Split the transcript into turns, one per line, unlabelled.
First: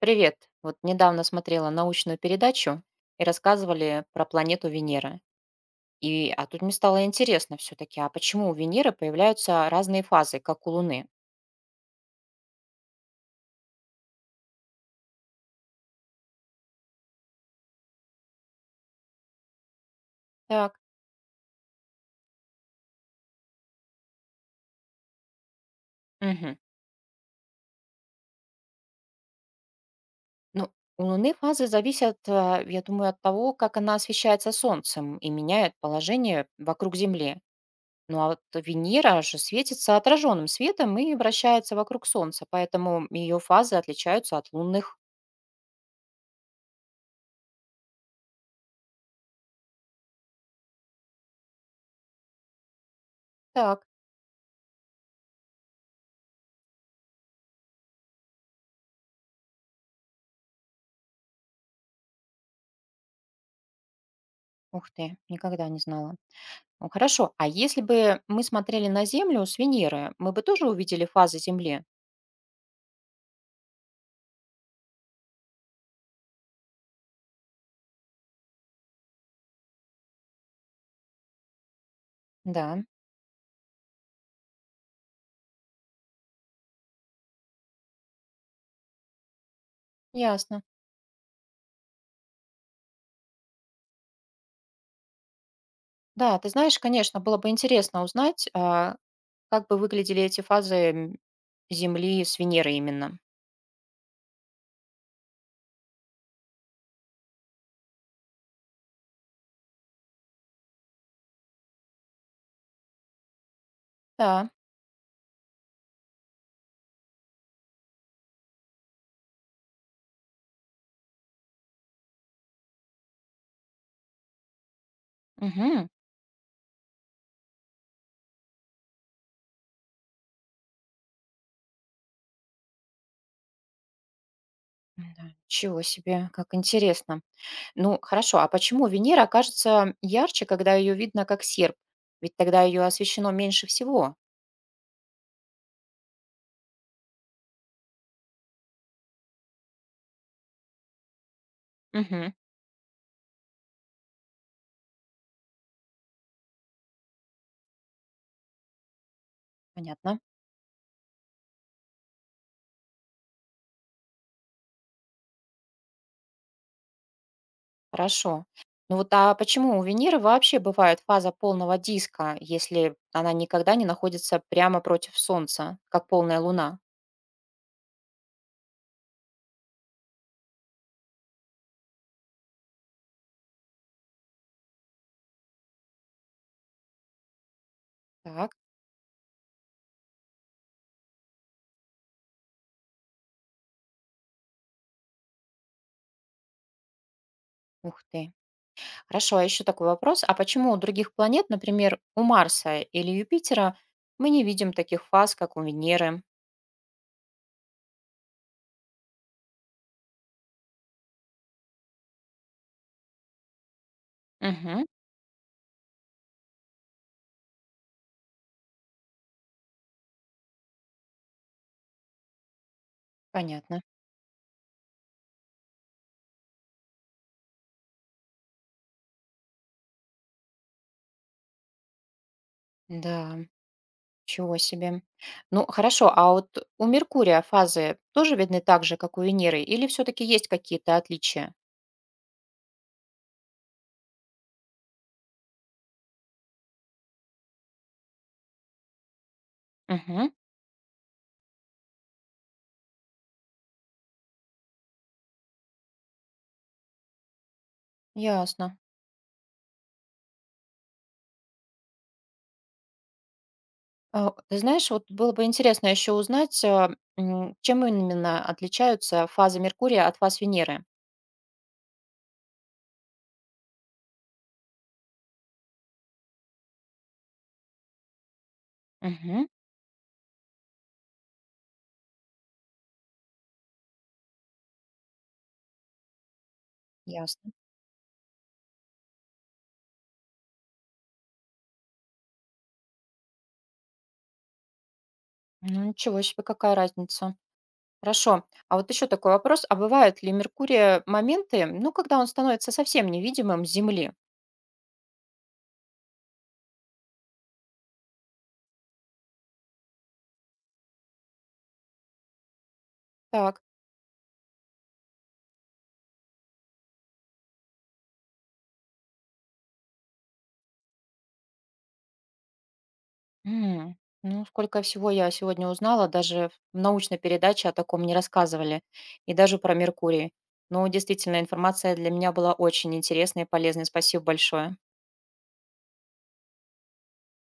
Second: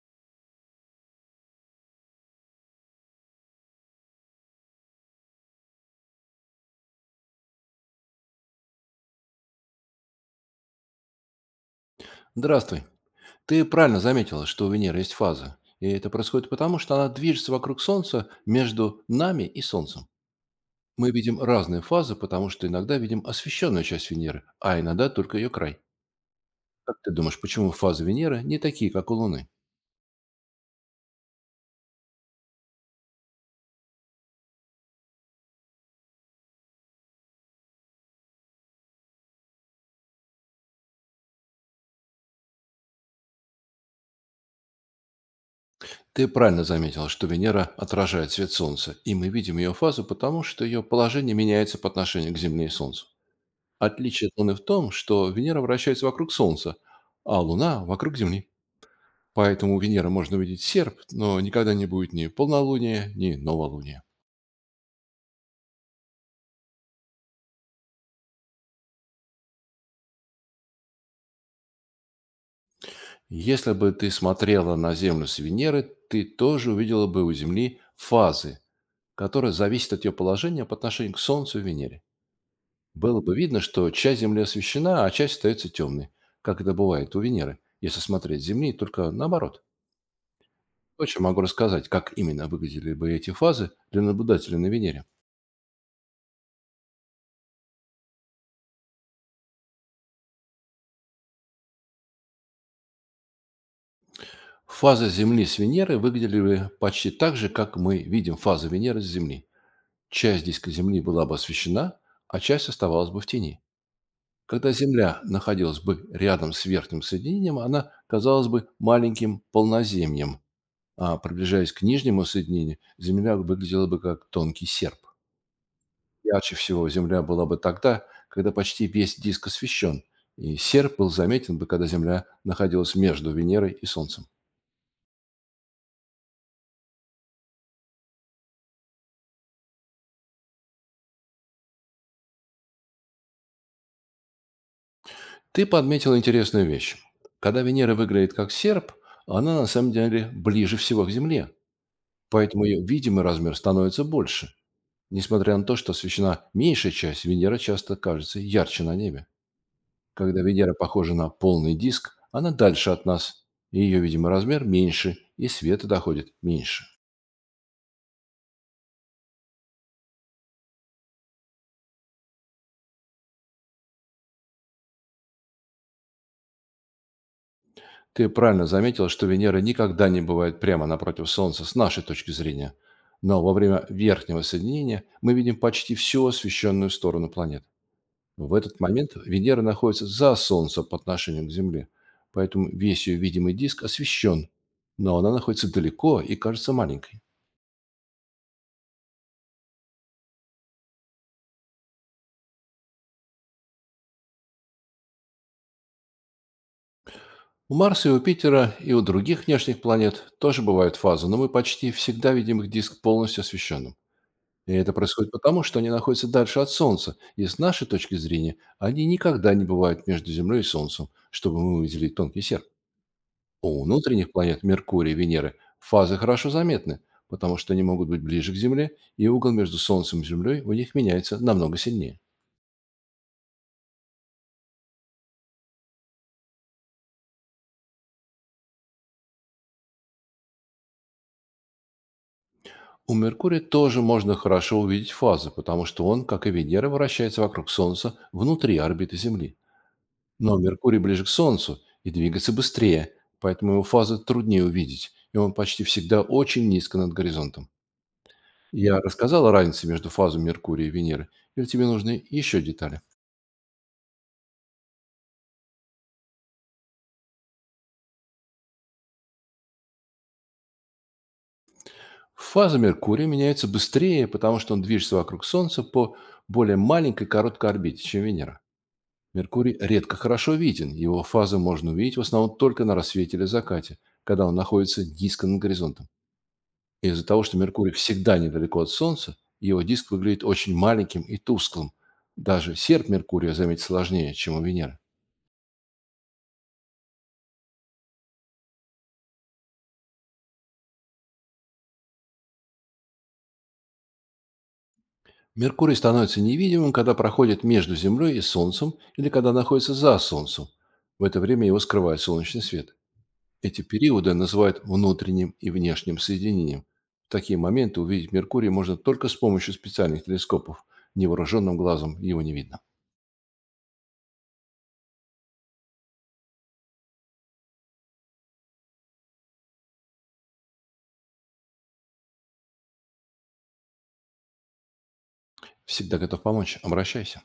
Привет. Вот недавно смотрела научную передачу и рассказывали про планету Венера. А тут мне стало интересно все-таки, а почему у Венеры появляются разные фазы, как у Луны?
Здравствуй. Ты правильно заметила, что у Венеры есть фазы. И это происходит потому, что она движется вокруг Солнца между нами и Солнцем.
Так.
Мы видим разные фазы, потому что иногда видим освещенную часть Венеры, а иногда только ее край.
Мгм.
Как ты думаешь, почему фазы Венеры не такие, как у Луны?
Ну, у Луны фазы зависят, я думаю, от того, как она освещается Солнцем и меняет положение вокруг Земли. Ну а вот Венера же светится отраженным светом и вращается вокруг Солнца, поэтому ее фазы отличаются от лунных.
Ты правильно заметила, что Венера отражает свет Солнца, и мы видим ее фазу, потому что ее положение меняется по отношению к Земле и Солнцу.
Так,
Отличие от Луны в том, что Венера вращается вокруг Солнца, а Луна вокруг Земли. Поэтому у Венеры можно увидеть серп, но никогда не будет ни полнолуния, ни новолуния.
ух ты, никогда не знала. Ну, хорошо. А если бы мы смотрели на Землю с Венеры, мы бы тоже увидели фазы Земли?
Если бы ты смотрела на Землю с Венеры, ты тоже увидела бы у Земли фазы, которые зависят от ее положения по отношению к Солнцу и Венере.
Да,
Было бы видно, что часть Земли освещена, а часть остается темной, как это бывает у Венеры, если смотреть с Земли, только наоборот.
ясно.
Очень могу рассказать, как именно выглядели бы эти фазы для наблюдателя на Венере.
Да, ты знаешь, конечно, было бы интересно узнать, как бы выглядели эти фазы, Земли с Венеры именно.
Фазы Земли с Венеры выглядели бы почти так же, как мы видим фазы Венеры с Земли. Часть диска Земли была бы освещена, а часть оставалась бы в тени.
Да.
Когда Земля находилась бы рядом с верхним соединением, она казалась бы маленьким полноземьем, а приближаясь к нижнему соединению, Земля выглядела бы как тонкий серп.
Угу.
Ярче всего Земля была бы тогда, когда почти весь диск освещен, и серп был заметен бы, когда Земля находилась между Венерой и Солнцем.
Чего себе, как интересно. Ну, хорошо, а почему Венера кажется ярче, когда ее видно как серп? Ведь тогда ее освещено меньше всего.
Ты подметил интересную вещь. Когда Венера выглядит как серп, она на самом деле ближе всего к Земле.
Угу.
Поэтому ее видимый размер становится больше, несмотря на то, что освещена меньшая часть, Венера часто кажется ярче на небе.
Понятно.
Когда Венера похожа на полный диск, она дальше от нас, и ее видимый размер меньше, и света доходит меньше.
Хорошо. Ну вот, а почему у Венеры вообще бывает фаза полного диска, если она никогда не находится прямо против Солнца, как полная Луна?
Ты правильно заметила, что Венера никогда не бывает прямо напротив Солнца с нашей точки зрения. Но во время верхнего соединения мы видим почти всю освещенную сторону планеты.
Так,
В этот момент Венера находится за Солнцем по отношению к Земле, поэтому весь ее видимый диск освещен, но она находится далеко и кажется маленькой.
ух ты. Хорошо, а еще такой вопрос. А почему у других планет, например, у Марса или Юпитера, мы не видим таких фаз, как у Венеры?
У Марса и у Питера и у других внешних планет тоже бывают фазы, но мы почти всегда видим их диск полностью освещенным. И
Угу,
это происходит потому, что они находятся дальше от Солнца, и с нашей точки зрения они никогда не бывают между Землей и Солнцем, чтобы мы увидели тонкий серп.
понятно.
У внутренних планет Меркурия и Венеры фазы хорошо заметны, потому что они могут быть ближе к Земле, и угол между Солнцем и Землей у них меняется намного сильнее.
Да, чего себе. Ну, хорошо, а вот у Меркурия фазы тоже видны так же, как у Венеры, или все-таки есть какие-то отличия?
У Меркурия тоже можно хорошо увидеть фазы, потому что он, как и Венера, вращается вокруг Солнца внутри орбиты Земли.
Угу,
Но Меркурий ближе к Солнцу и двигается быстрее, поэтому его фазы труднее увидеть, и он почти всегда очень низко над горизонтом.
ясно.
Я рассказал о разнице между фазами Меркурия и Венеры, или тебе нужны еще детали?
А, ты знаешь, вот было бы интересно еще узнать, чем именно отличаются фазы Меркурия от фаз Венеры.
Фаза Меркурия меняется быстрее, потому что он движется вокруг Солнца по более маленькой короткой орбите, чем Венера.
Мгм.
Меркурий редко хорошо виден, его фазы можно увидеть в основном только на рассвете или закате, когда он находится низко над горизонтом. Из-за того,
Ясно.
что Меркурий всегда недалеко от Солнца, его диск выглядит очень маленьким и тусклым. Даже серп Меркурия заметить сложнее, чем у Венеры.
Ну, ничего себе, какая разница. Хорошо. А вот еще такой вопрос. А бывают ли Меркурия моменты, ну, когда он становится совсем невидимым с Земли?
Меркурий становится невидимым, когда проходит между Землей и Солнцем или когда находится за Солнцем. В это время его скрывает солнечный свет.
Так.
Эти периоды называют внутренним и внешним соединением. В такие моменты увидеть Меркурий можно только с помощью специальных телескопов. Невооруженным глазом его не видно.
М, Ну, сколько всего я сегодня узнала, даже в научной передаче о таком не рассказывали, и даже про Меркурий. Ну, действительно, информация для меня была очень интересной и полезной. Спасибо большое.
Всегда готов помочь. Обращайся.